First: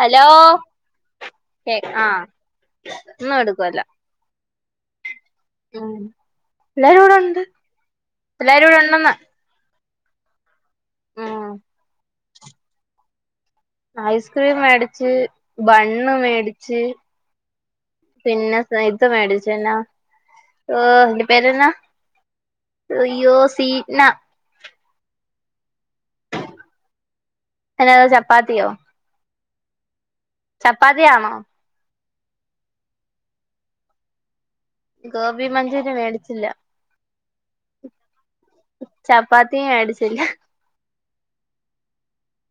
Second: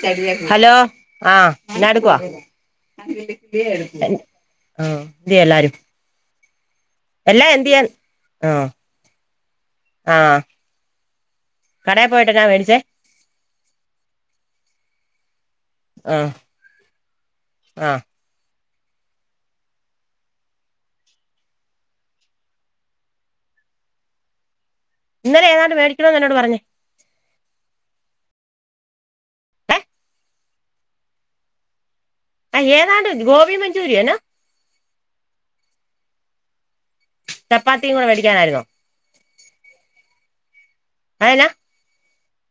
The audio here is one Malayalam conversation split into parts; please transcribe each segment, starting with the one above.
ഹലോ ഹലോ ആഹ് കേ എന്നാ എടുക്കുവ ആഹ് ഒന്നും എടുക്കുവല്ല ആഹ് എന്ത്യേ എല്ലാരും ഉം എല്ലാരും ഇവിടെ ഉണ്ട് എല്ലാ എന്ത്യയെന്ന് ആഹ് എല്ലാരും ഇവിടെ ഉണ്ടെന്ന് ആഹ് ഉം കടയിൽ പോയിട്ടന്നാ മേടിച്ചേ ഐസ്ക്രീം മേടിച്ച് ബണ്ണ് ആഹ് മേടിച്ച് ആഹ് പിന്നെ ഇത് മേടിച്ച എന്നാ ഓ അയ്ന്റെ പേരന്നാ അയ്യോ സീന ഇന്നലെ ഏതാണ്ട് മേടിക്കണന്ന് എന്നോട് പറഞ്ഞ് എന്നതാ ചപ്പാത്തിയോ ഏഹ് ചപ്പാത്തിയാണോ ആ ഏതാണ്ട് ഗോപി മഞ്ചൂരിയൊ എന ഗോപി മഞ്ചൂര്യ മേടിച്ചില്ല ചപ്പാത്തിയും കൂടെ മേടിക്കാനായിരുന്നോ ചപ്പാത്തിയും മേടിച്ചില്ല അ എന്നാ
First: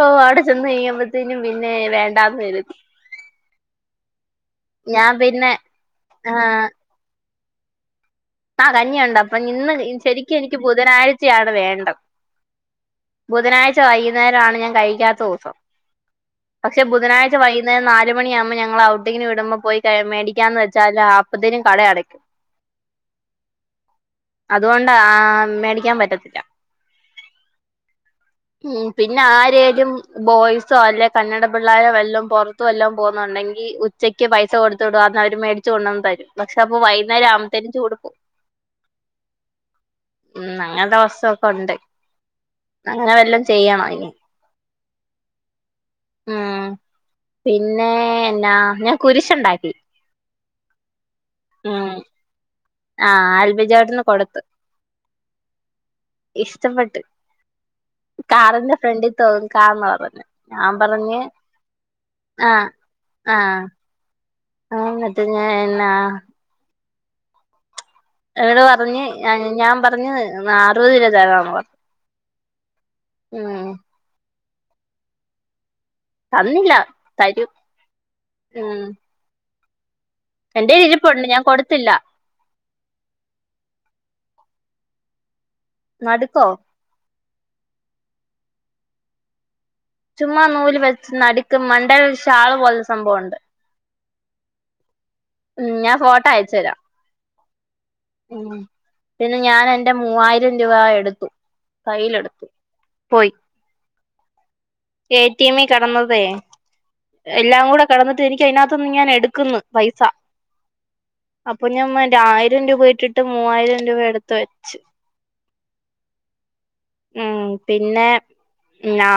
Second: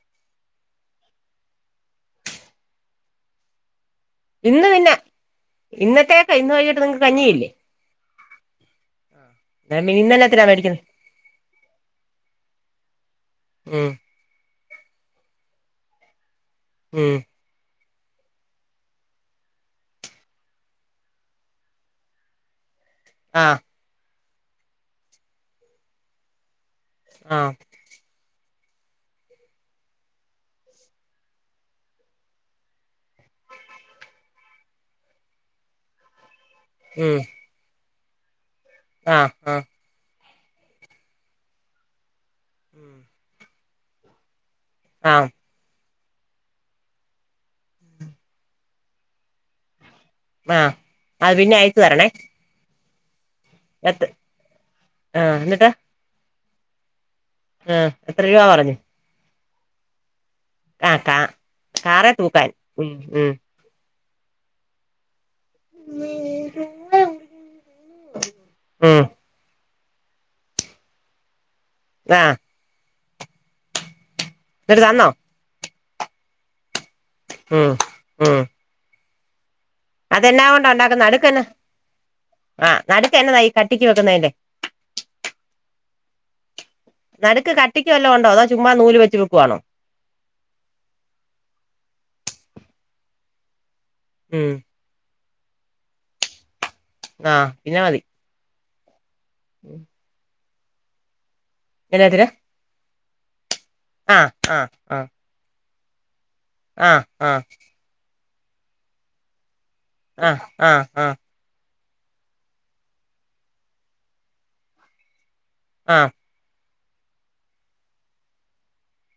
ഓ അവിടെ ചെന്ന് നിന്നപത്തേനും പിന്നെ വേണ്ടാന്നു കരുതി ഇന്ന് പിന്നെ, ഞാൻ പിന്നെ ഇന്നത്തേക് ഇന്ന് വൈകിട്ട് നിങ്ങക്ക് കഞ്ഞിയില്ലേ ആ കഞ്ഞിയുണ്ട് അപ്പൊ ഇന്ന് എന്നാ പിന്നെ ശരിക്കും ഇന്നെന്നാത്തിനാ എനിക്ക് മേടിക്കുന്നെ ബുധനാഴ്ചയാണ് വേണ്ടത് ബുധനാഴ്ച ഉം വൈകുന്നേരാണ് ഞൻ കഴിക്കാത്ത ദിവസം പക്ഷെ ഉം ബുധനാഴ്ച വൈകുന്നേരം നാ ലുമണിയാകുമ്പോ ഞങ്ങളെ ഔട്ടിങ്ങിന് വിടുമ്പോ പോയി മേടിക്കാന്ന് വെച്ചാല് അപ്പത്തിനും കടയടക്കും ആഹ് അതുകൊണ്ട് ആ മേടിക്കാൻ പറ്റത്തില്ല. ആഹ് ഉം പിന്നെ ആരേലും ബോയ്സോ അല്ലെ കന്നട പിള്ളേരോ വല്ലോം പുറത്തും വല്ലോം പോ വുന്നുണ്ടെങ്കി ഉച്ചക്ക് പൈസ കൊടുത്തുവിടും അതവര് മേടിച്ചു കൊണ്ടുവന്ന് തരും, പക്ഷെ അപ്പ ഉം വൈകുന്നേരം ആവുമ്പാതെനും ചൂട് പോവും ആഹ് ആഹ് ഉം അങ്ങനത്തെ ദിവസൊക്കെ ഉണ്ട്. അങ്ങനെ വല്ലം ചെയ്യണംഇനി. ആഹ് ഉം പിന്നെ എന്നാ ഞാൻ കുരിശുണ്ടാക്കി. ആഹ് അത് പിന്നെ അയച്ച് ഉം തരണേ. ആഹ് അ എത്ര ആഹ് എന്നിട്ട് ഇഷ്ടപ്പെട്ട് ആഹ് എത്ര രൂപ പറഞ്ഞു കാറിന്റെ ഫ്രണ്ടി തൂകാന്ന് പറഞ്ഞ്. ഞാൻ ആഹ് കാ പറഞ്ഞ് കാറെ തൂക്കാൻ ആഹ് ഉം ഉം ആഹ് ആഹ് ന്നിട്ട് ഞാൻ എന്ന എന്നോട് പറഞ്ഞ് ഉം ഞാൻ പറഞ് അറുപത് രൂപ തരാന്ന് പറഞ്ഞു. ആഹ് ഉം നട്ട് തന്നോ? തന്നില്ല തരും. ഉം ഉം അത എന്നാ കൊണ്ട എന്റെൽ ഉണ്ടാകുന്നെ ഇരിപ്പുണ്ട് നടുക്കന്ന ഞാൻ കൊടുത്തില്ല ആഹ് നടുക്കന്നതാ ഈ കട്ടിക്ക് വെക്കുന്നതിന നടുക്കോ? നടുക്ക് കട്ടിക്ക് വല്ലാം ഉണ്ടോ അതോ ചുമ്മാ നൂല് വെച്ച് വെക്കുവാണോ? ചുമ്മാ നൂല് വെച്ച് നടുക്ക് മണ്ടേൽ ഷാള് പോല സംഭവണ്ട്. ഉം ഉം ഞാൻ ഫോട്ടോ അയച്ചു തരാം. ആഹ് പിന്നെ മതി. ഉം പിന്നെ ഞാൻ എന്റെ മൂവായിരം രൂപ എടുത്തു. കയ്യിലെടുത്തു. പോയി. ആ ആ ആ എ ടി എമ്മി കെടന്നതേ ആ ആ എല്ലാം കൂടെ കെടന്നിട്ട് എനിക്ക് അയ്നാത്ത്നിന്ന് ഞാൻ എടുക്കുന്നു. ആ ആ ആ അപ്പൊ ഞമ്മന്റ ആയിരം രൂപ ഇട്ടിട്ട് മൂവായിരം രൂപ എടുത്ത് വെച്ചു. ആ ഉം പിന്നെ ഞാ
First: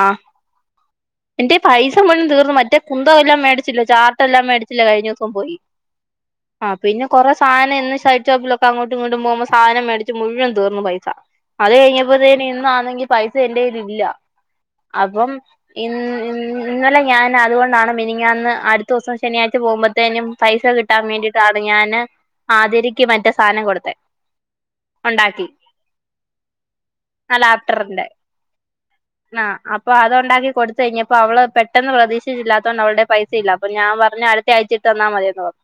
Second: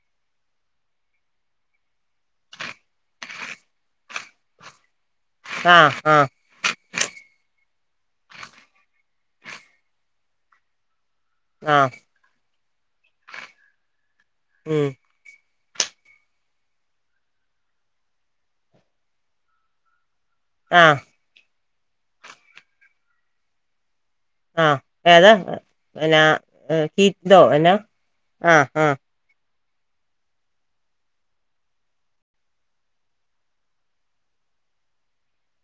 എന്റെ പൈസ മുഴുവൻ തീർന്നു. മറ്റേ കുന്തവും എല്ലാം മേടിച്ചില്ലേ ചാർട്ടെല്ലാം മേടിച്ചില്ലേ കഴിഞ്ഞസം. ആആ പിന്നെ കുറെ സാനം ഇന്ന് സൈഡ് ഷോപ്പിലൊക്ക അങ്ങോട്ടും ഇങ്ങോട്ടും പോകുമ്പോ സാനം മേടിച്ച് മുഴുവ തീർന്നു പൈസ. അത് ആഹ് കഴിഞ്ഞപ്പോത്തന്നെ ഇന്നാണെങ്കി പൈസ എന്റെയ്യിലില്ല ഉം അപ്പം ഇന്ന് ഇന്ന് ഇന്നലെ ഞാൻ അതുകൊണ്ടാണ് മിനിഞ്ഞാന്ന് അടുത്തവസം ശനിയാഴ്ച പോവുമ്പത്തേനും പൈസ ആഹ് കിട്ടാൻ വേണ്ടിട്ടാണ് ഞാന് ആതിരക്ക് മറ്റേ സാനം കൊടുത്തേ. ആ ഏതാ എ പിന്നാ ഏ കീ ഇതോ ആ എന്നാ ലാപ്ടറിന്റെ ആ ആ അപ്പ അതൊണ്ടാക്കി കൊടുത്തഴിഞ്ഞപ്പോ അവള് പെട്ടെന്ന് പ്രതീക്ഷിച്ചില്ലാത്തോണ്ട് അവൾടെ പൈസ ഇല്ല അപ്പ ഞാ പറഞ്ഞ് അടുത്തയാഴ്ച ഇട്ട് തന്നാ മതിയെന്ന് പറഞ്ഞു.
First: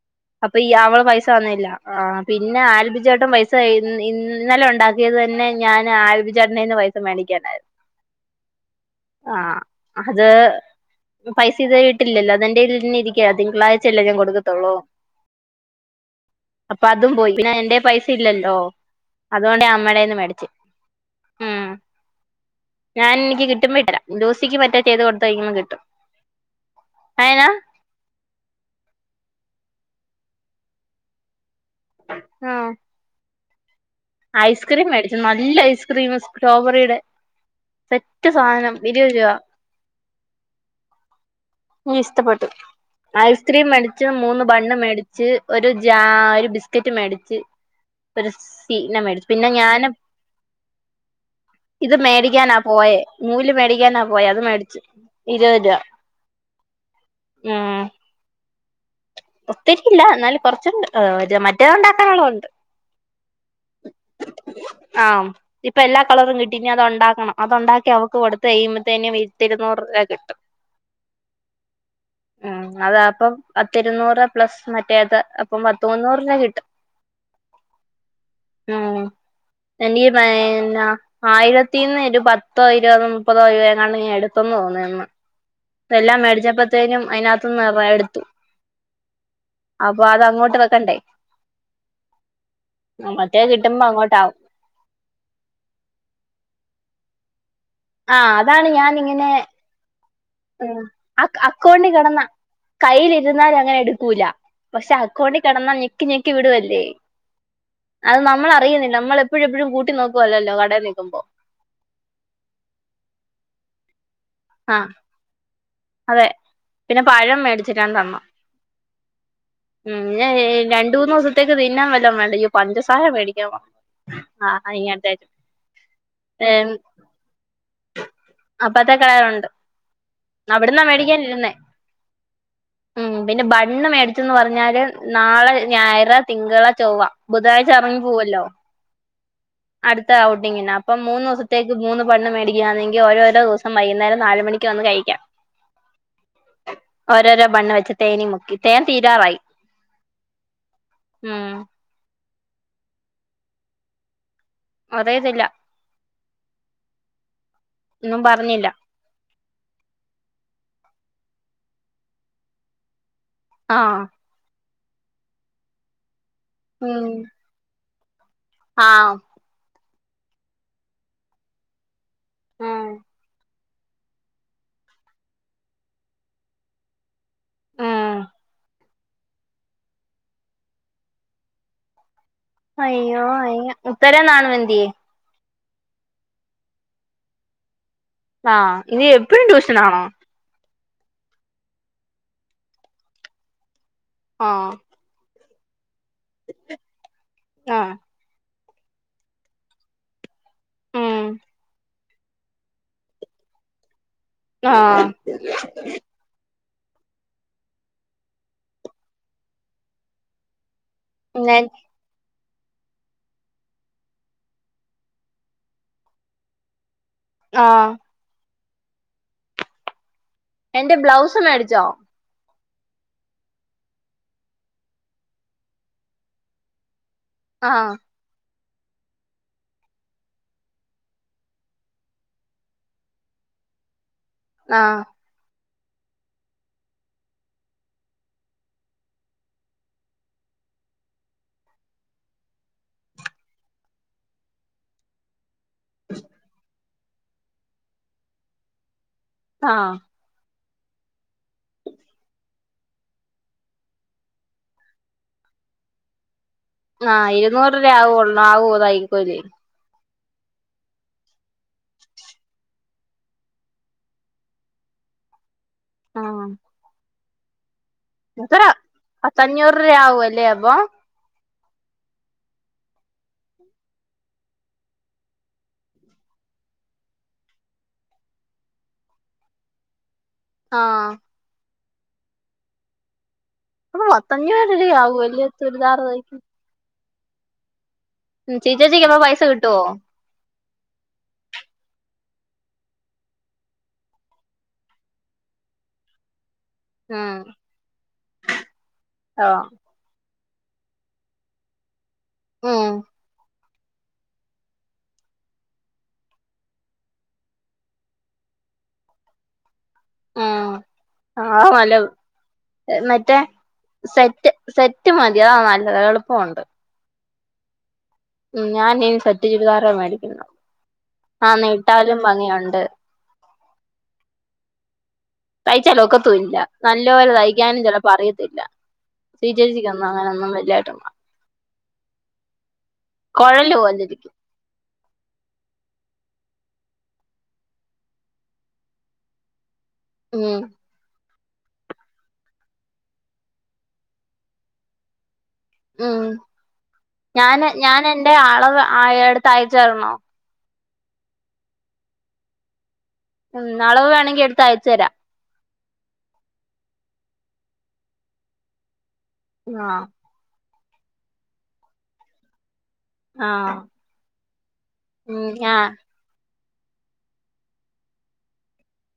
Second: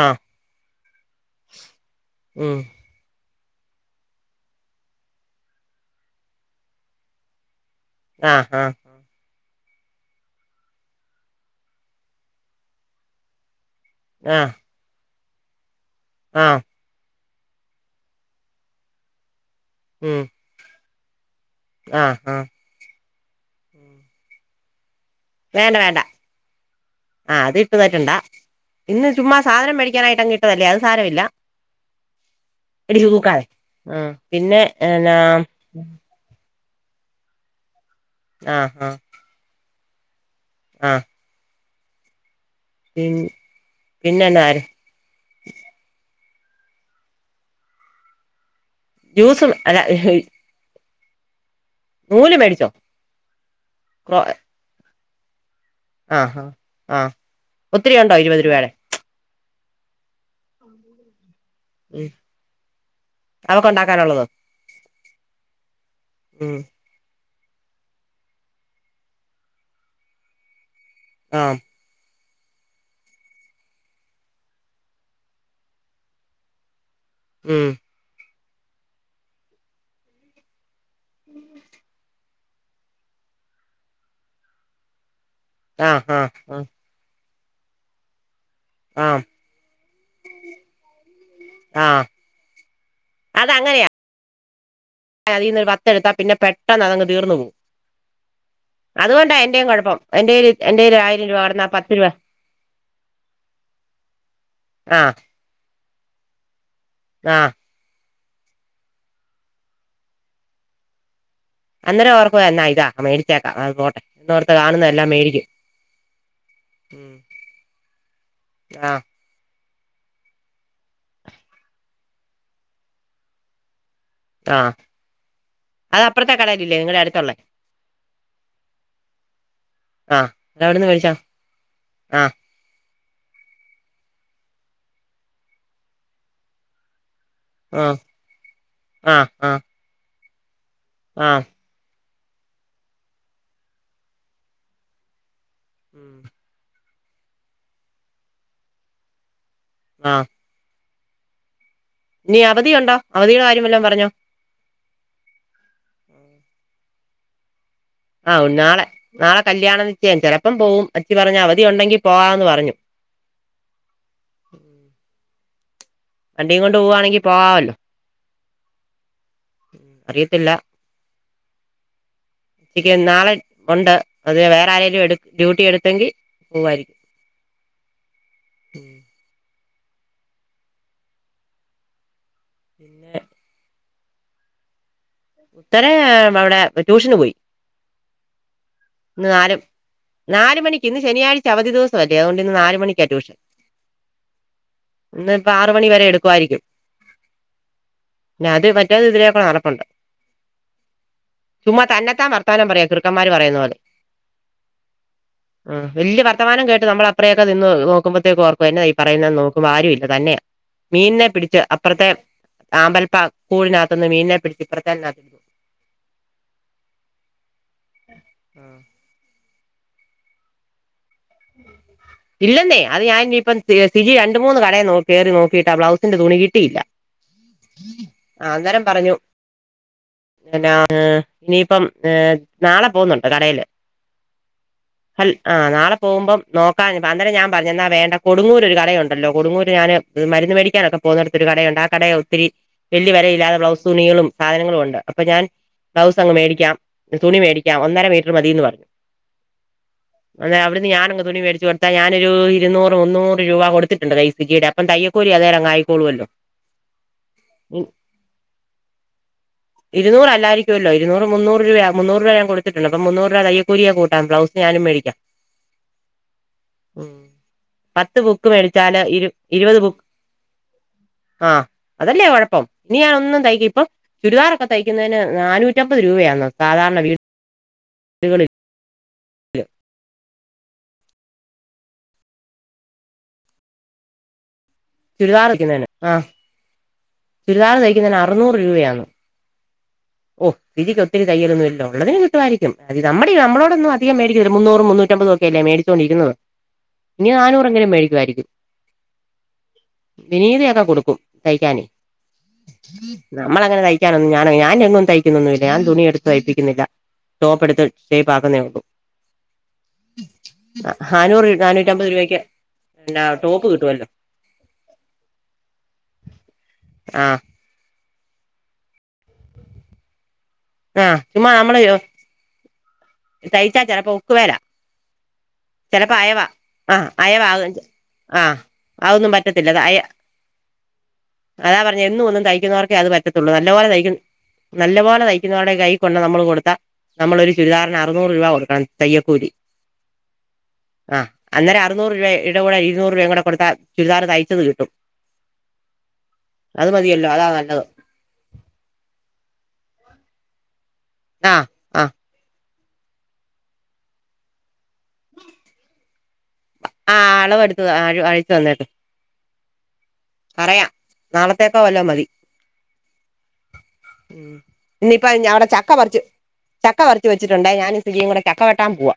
ആഹ് അപ്പ ഈ അവള് പൈസ തന്നില്ല ആ പിന്ന ഉം ആൽബി ചേട്ടൻപൈസ ത്ത ഇന്ന് ഇന്നലെ ഒണ്ടാക്കിയത് തന്നെ ഞാൻ ആൽബി ചേട്ടനിന്ന് പൈസ മേടിക്കാനായിരുന്നു. ആ ആ ആ അത് പൈസ ഇതുവരെ ഇട്ടില്ലല്ലോ അതെന്റെ ഇതിൽ തന്നെ ഇരിക്കയാ തിങ്കളാ ഇല്ലെങ്കി ആഹ് കൊടുക്കത്തൊള്ളൂ ആഹ് അപ്പ അതും പോയി പിന്നെ എന്റെ പൈസ ഇല്ലല്ലോ അതുകൊണ്ട് അമ്മെടെന്ന് ഉം മേടിച്ച് ഉം ആഹ് ആഹ് ഞാൻ എനിക്ക് കിട്ടുമ്പ ഇട്ടരാം ലൂസിക്ക് മറ്റേ ചെയ്ത് കൊടുത്ത് കഴിയുമ്പോ വേണ്ട കിട്ടും വേണ്ട ആ അയനാ അത് ഇട്ടുതരണ്ടാ ഇന്ന് ചുമ്മാ സാധനം മേടി ക്കാനായങ്ങിട്ടതല്ലേ അത് സാരവില്ല ഉം ഇടിച്ചു തൂക്കാതെ ആഹ് പിന്നെ ഐസ്ക്രീം എന്നാ മേടിച്ച് നല്ല ഐസ്ക്രീന് സ് സ്ട്രോബറീടെ സെറ്റ് സാനം ഇരുപത് രുപ ആ ഇഷ്ടപ്പെട്ടു ഐസ്ക്രീം മേടിച്ച് മൂന്ന് പിന്നെന്നാ ബണ്ണും മേടിച്ച് ഒരു ജാ ബിസ്ക്കറ്റും മേടിച്ച് ഒരു സീന മേടിച്ച് ജ്യൂസ് പിന്നെ അല്ല ഞാനും ഇത് നൂല് മേടിക്കാനാ മേടിച്ചോ പോയേ നൂല് മേടിക്കാനാ പോയേ അത് മേടിച്ച്. ഇരുപത്‌രൂ ആ ഹാ ആ ഉം ഒത്തിരി ഒണ്ടോ ഇരുപത് രൂപാടെ ഒത്തിരി ഇല്ല എന്നാലും കൊറച്ചിണ്ട് ഏ ഇത് മറ്റേത് ഉം ഉണ്ടാക്കാനൊള്ള ഒണ്ട് അവക്കുണ്ടാക്കാനുള്ളത് ആം ഇപ്പ എല്ലാ കളറും കിട്ടി ഉം ഇനി അത് ഒണ്ടാക്കണം അത് ഒണ്ടാക്കി അവക്ക് കൊടുത്ത് കയിമ്പത്തേനും പത്തി ഇരുന്നൂറ് രൂപാ കിട്ടും ആം ഉം അതാ അപ്പം പത്തി ഇരുന്നൂറ് പെർ പ്ലസ് മറ്റേത് അപ്പം പത്ത്മുന്നൂറ്‌രൂപാ കിട്ടും ഉം ഊം എനിക്ക് പയിനായിരം രൂപാ ആയിരത്തിന്ന് ഇരുപ പത്തോ ഇരുപതോ മുപ്പതോ രൂപയെങ്ങാണ്ട് നീ എടുത്തെന്നോന്നുന്നു ആഹ് എല്ലാം ആഹ് ആഹ് മേടിച്ചപ്പോത്തേനും അതിനാത്ത് ത്ത് നെറയെ എടുത്തു ആഹ് അപ്പൊ അത് അങ്ങോട്ട് വെക്കണ്ടേ ആഹ് മറ്റേ കിട്ടുമ്പ അങ്ങോട്ടാവും അതീന്ന് പത്തെടുത്താ പിന്നെ പെട്ടെന്ന് അതങ് തീർന്നു പോകും ആ അതുകൊണ്ടാ എന്റെയും കൊഴപ്പം ഉം അക്ക് അക്കോണ്ടി കെടന്നാ കൈയ്യിലിരുന്നാലങ്ങനെ എടുക്കൂല്ല പക്ഷെ അക്കോണ്ടി കെടന്നാ ഞെക്കി ഞെക്കി വിടുവല്ലേ ആ അത് നമ്മള് അറിയുന്നില്ല നമ്മൾ എപ്പഴും എപ്പഴും കൂട്ടി നോക്കുവല്ലല്ലോ കടയിൽ നിൽക്കുമ്പോ അന്നേരം ഉറപ്പ എന്നാ ഇതാ മേടിച്ചേക്കാം അ പോട്ടെ ഇന്നോർത്ത് ആ കാണുന്നത് എല്ലാം മേടിക്കും അതെ പിന്നെ ഉം പഴം മേടിച്ചിട്ട് തന്നമ്മ ആഹ് ഉം രണ്ട് മൂന്ന് ദിവസത്തേക്ക് തിന്നാൻ വെല്ലോം വേണ്ടേ ഇയ്യോ പഞ്ചസാരംമേടിക്കാൻ മറന്നു ആഹ് അതിങ്ങോട്ടച്ചു അത് അപ്പുറത്തെ ഏ കടയിലില്ലേ നിങ്ങളുടെ അടുത്തുള്ളേ അപ്പത്ത കിണണുണ്ട് ആഹ് അവിടുന്നാ അതവിടുന്ന് മേടിച്ചോ മേടിക്കാനിരുന്നേ ആഹ് ഉം പിന്നെ ബണ്ണ് മേടിച്ചന്ന് പറഞ്ഞാല് നാളെ ഞായറ തിങ്കള ചൊവ്വ ബുധനാഴ്ച ആഹ് ഇറങ്ങി പോവല്ലോ ആഹ് ആഹ് അടുത്ത ഔട്ടിങ്ങിന് അപ്പം മൂന്ന് ആഹ് ദിവസത്തേക്ക് മൂന്ന് ബണ്ണ് മേടിക്കുകയാെങ്കി ഓരോരോ ദിവസം വൈകുന്നരം നാലുമണിക്ക് വന്ന് കഴിക്കാം ഉം [inaudible] ഓരോരോ ബണ്ണ് വെച്ച് തേനി മുക്കി തേൻ തീരാറായി ആ ഉം ഇനി അവധിയുണ്ടോ അവധിയുടെ കാര്യം വല്ലോം പറഞ്ഞോ അറിയത്തില്ല ഒന്നും ആ പറഞ്ഞില്ല നാളെ നാളെ കല്യാണം നിച്ചയം ചെലപ്പം പോവും അച്ചി പറഞ്ഞു അവധി ഉണ്ടെങ്കി പോവാന്ന് പറഞ്ഞു ആ വണ്ടിയും കൊണ്ട് പോവാണെങ്കിൽ പോവാമല്ലോ ആ അറിയത്തില്ല ഉം എനിക്ക് നാളെ ഉണ്ട് അത് വേറെ ആരേലും എടു ഡ്യൂട്ടി എടുത്തെങ്കി പോവാരിക്കും ഉം ഉം പിന്നെ അയ്യോ അയ്യ ഉത്തരം നാണ് വെന്തിയേ ഉത്തര അവിടെ ട്യൂഷന് പോയി ആ ഇനി ഇന്ന് എപ്പിഴും നാല് ട്യൂഷൻ ആണോ നാല് മണിക്ക് ഇന്ന് ശനിയാഴ്ച അവധി ദിവസം അല്ലേ അതുകൊണ്ട് ഇന്ന് നാല് മണിക്കാ ട്യൂഷൻ ആ ഇന്ന് ഇപ്പ ആറ് മണി വരെ എടുക്കുവാരിക്കും ആഹ് പിന്നത് മറ്റേത് ഇതിലേക്കെ നടപ്പുണ്ട് ഉം ചുമ്മാ തന്നെത്താൻ വർത്തമാനം പറയാ ചെ റുക്കന്മാര് പറയുന്ന പോലെ ആഹ് ആ വല്യ വർത്തമാനം കേ നമ്മൾ അത്രയൊക്കെ നിന്ന് നോക്കുമ്പോത്തേക്കും ഓർക്കും എന്ന ഈ പറയുന്നത് നോക്കുമ്പോ ആരും ഇല്ല തന്നെയാ മീനിനെ പിന്നെ പിടിച്ച് അപ്പുറത്തെ ആമ്പൽപ്പ കൂടിനകത്തുന്ന് മീനിനെ പിടിച്ച് ഇപ്പറ [unintelligible] ആ ആ എന്റെ ബ്ലൗസ് മേടിച്ചോ ഇല്ലന്നേ അത് ഞാനിനി ഇപ്പം തി തിജി രണ്ട് മൂന്ന് കടയിൽ കയറി നോക്കിയിട്ട് ആ ബ്ലൗസിന്റെ തുണി കിട്ടില്ല ആഹ് പറഞ്ഞു പിന്നാന്ന് ഇനിയിപ്പം ഏ നാളെ പോകുന്നുണ്ട് കടയില് ആഹ് അൽ ആ നാ പോകുമ്പം നോക്കാന് അന്നേരം ഞാൻ പറഞ്ഞ് എന്നാ വേണ്ട കൊടുങ്ങൂരു ഒരു കടയുണ്ടല്ലോ കൊടുങ്ങൂര് ഞാന് മരുന്ന് മേടിക്കാനൊക്കെ പോകുന്നിടത്തൊരു കടയുണ്ട് ആ കടയാ ഒത്തിരി വല്യ വിലയില്ലാതെ ബ്ലൗസ് തുണികളും സാധനങ്ങളും ഉണ്ട് അപ്പൊ ഞാൻ ബ്ലൗസ് അങ്ങ് മേടിക്കാം തുണി മേടിക്കാം ഒന്നര മീറ്റർ മതീന്ന് പറഞ്ഞു ആ ഞാനങ് തുണി മേടിച്ച് കൊടുത്താ ഞാനൊരു ഇരുന്നൂറ് മുന്നൂറ് രൂപ കൊടുത്തിട്ടുണ്ട് തൈപ്പിച്ച് ഇടാൻ അപ്പം തയ്യൽക്കൂലി അതെലങ്ങായി ക്കോളുമല്ലോ ആാ ഇരുന്നൂറ് രൂവാ ആാവോ ഒള്ളോ ആവു തെയ്യാക്കൂലി ഇര്ന്നൂറ് അല്ലാരിക്കുല്ലോ ഇരൂറ് മുന്നോറ് രൂപ ആവും മുന്നൂറ് രൂപ കൊടുത്തുട്ട്ണ്ട് അപ്പം മൂന്നറ് രൂപ തെയ്യാ കൂലി ആ കൂട്ടാം ബ്ലസിന് ഞാനും മേ ആാ പത്ത് ബുക്ക് മേടിച്ചാല് ഇരു ഇരുപത് പത്തഞ്ഞൂറ് രൂപ ബുക്ക് ആവുവല്ലേ അപ്പൊ ആാ അതോല്ലേ കൊഴപ്പം ഇനി ഞാൻ ഒന്നും തെയ്യ്ക്ക് ഇപ്പം ചുരിദാറൊക്കെ തെയ്യ്ക്കന്നൊന് നാണുറ്റാമ്പത് രൂപയാന്ന് ക സാധാരണ വീട് വീട്കളി ആാ അപ്പോ പത്ത് അഞ്ചൂറ് രൂവാ ആവു അല്ലേ ഒര് ചുര്ദാർ തെ ചുരിദാറ് തെയ്ക്ക്ന്നോന് ആറുന്നൂറ് രൂപയാണ് ചേച്ചിക്ക് അപ്പൊ പൈസ കിട്ടുവോ ഓ [unintelligible] ക്ക് ഒത്തിരി തയ്യൊല്ലോന്നു ഇല്ലാ ഒള്ളതിന് കിട്ടു ആരിക്കും അത് നമ്മടെ നമ്മളോടൊന്നും അധികം മോടിക്കാത്തിലമോടിക്കാത്തില്ലാ മുന്നൂറ് മുന്നൂറ്റമ്പാതൊക്കെല്ലേ മേടിച്ചൊണ്ടിരിന്നത് ഇനി ഉം നാണുറയെങ്കിലും മേടിക്കും അയിരിക്കും ആഹ് വിനീതിയാക്കെ കൊടുക്കും തെയ്ക്കാനോ ഉം നമ്മളെ അങ്ങന തെയ്യക്കാനൊന്നും ഞാന ഞാനെങ്ങും തെയ്ക്കോന്നില്ലാ ഞാൻ തുണി എട്ത്ത് തെയ്യ്പ്പിക്കിന്നില്ലാ ടോപ്പ് എടുത്ത് ഷേപ്പ് ആക്ക്ന്നേ ഒള്ളൂ ഉം നാനൂറ് ആഹ് നല്ല നാനൂറ്റാഅമ്പത് രൂപക്ക് മറ്റേ സെറ്റ് സെറ്റ് മതി അതാ നല്ല എള്പ്പോണ്ട് ആാ ഉം [unintelligible] സെറ്റ് ചുരിദാറാ മേടിക്ക്ന്നോ ആാ ചുമ്മാ നമ്മള് തെയ്ച്ചാ ചെലപ്പോ ഒക്ക് വേലാ തയ്ച്ചാൽ ചെലപ്പോ അയവ ഒക്കത്തുല്ല ആാ നല്ലപോലെ അയവാകം തയ്ക്കാനും ചിലപ്പോ ആാ അറിയത്തില്ല ആതോന്നും ശ്രീ പറ്റത്തില്ലാ അയാ ചേച്ചിക്കൊന്നും അങ്ങനൊന്നും വലുതായിട്ട് അതാ പറ എന്നോന്നും തെയ്യക്ക്ന്നാവർക്കേ അത് പറ്റാത്തോള്ളൂ കുഴല് നല്ലാപോലെ തെയ്യക്കുന്നിവർക്കോ പോലിരിക്കും നല്ല പോലെ തെയ്യ് നല്ലാ പോലെ തെയ് ന്നാടെ കൈ കൊണ്ട് നമ്മള് കൊട്ത്താ നമ്മള് ഒര് ചുരിദാറിന് ആറ്നൂറ് രൂപ കൊടുക്കണം തെയ്യാക്കൂലി ഉം ആാ അന്നോരം ആറ്ന്നൂറ് രൂപ ഇടെ കൂടെ ഇരുന്നൂറ് രൂടോയും കൂടെ കൊടുത്താ ചുരിദാർ തെയ്യാച്ചത് കിട്ടും ഉം അത് മതിയല്ലോ അതാ ഞാന് നല്ലത് ഞാന് ആാ ആാ ഉം അളവ് വേണമെങ്കി എട്ത്ത് അയച്ച് തേരം [unintelligible] ആാ പറയാം നാളാത്തേക്കോ വല്ലോം മതി ആഹ് ഉം ഇന്നയിപ്പോ ഉം അവടെ ഞാ ചക്ക പറിച്ച് ചക്ക പറത്തിച്ച് വെച്ചിട്ടേണ്ടോ ഞാനും [unintelligible] കൂടെ ചക്ക വെട്ടാൻ പോവാ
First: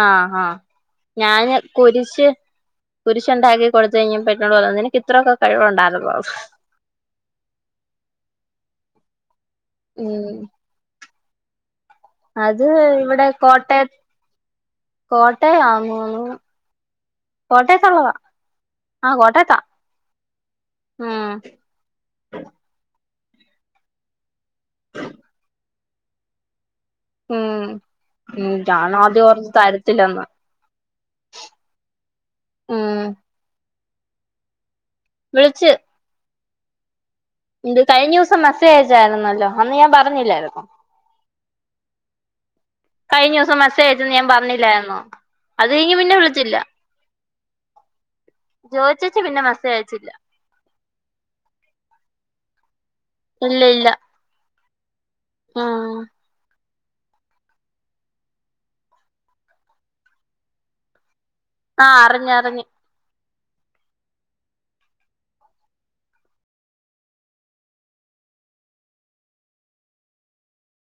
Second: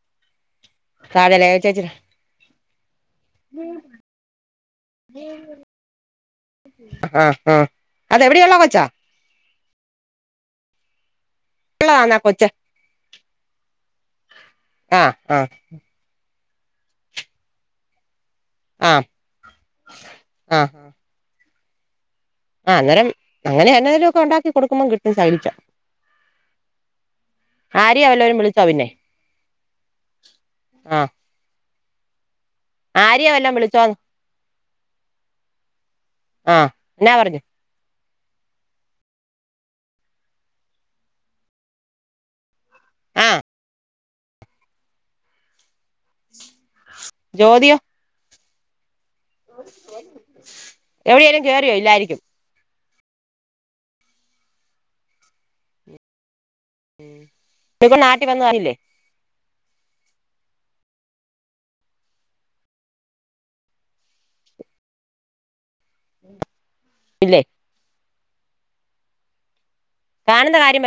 ആാ ആാ താഴെ ഞാന് ലേയ ചേച്ചി കുരിശ് കുരിശ് ഒണ്ടാക്കി കൊടുത്ത് കഴിഞ്ഞേപ്പോ എന്നോട് പറയുവാ നിനക്ക് ഇത്രയക്കെ കഴിവോണ്ടാര്ന്നോ ആാ ആാ അത് എവടെ ഒള്ളാ കൊച്ചാ ഉം ഉള്ളതാന്നാ കൊച്ച് അത് ഇവടെ കോട്ടയ ആഹ് ആഹ് കോട്ടയം ആന്ന് തേന്ന് കോട്ടയാത്ത് ഒള്ളാതാ ആഹ് ആാ കോട്ടയാത്താ ഉം ആ അന്നേരം അങ്ങനെ എന്നെലും ഒക്കെ ഒണ്ടാക്കി കൊടുക്കുമ്പോം കിട്ടും ശാകലിച്ചാ ഉം ഉം ഞാന് ആദ്യം ഓർത്ത് തരെത്തില്ലന്ന് ആര്യാ വല്ലാം വിളിച്ചോ വിളിച്ച് ആാ എന്നാ പറഞ്ഞ് കയിഞ്ഞ ദെവസം മെസ്സേജ് അയച്ചായിര്ന്നാല്ലോ അന്ന് ഞാൻ പറഞ്ഞില്ലാരന്നോ ആഹ് കഴിഞ്ഞോസം മെസ്സേജ് അയച്ചെ ന്ന് ഞാൻ പറഞ്ഞില്ലായിന്നോ അത് കയിഞ്ഞ് പിന്നെ വിളിച്ചില്ല ജോതി യോ ജോജ് [unintelligible] എവിടൊലും കേറിയോ ഇല്ലായിരിക്കും ഇല്ല ഇല്ല മ്മ് [unintelligible] നാട്ടിൽ. വന്നയില്ലേ ആഹ് അറിഞ്ഞ് അറിഞ്ഞ് ഇല്ലേ കാണുന്ന കാര്യം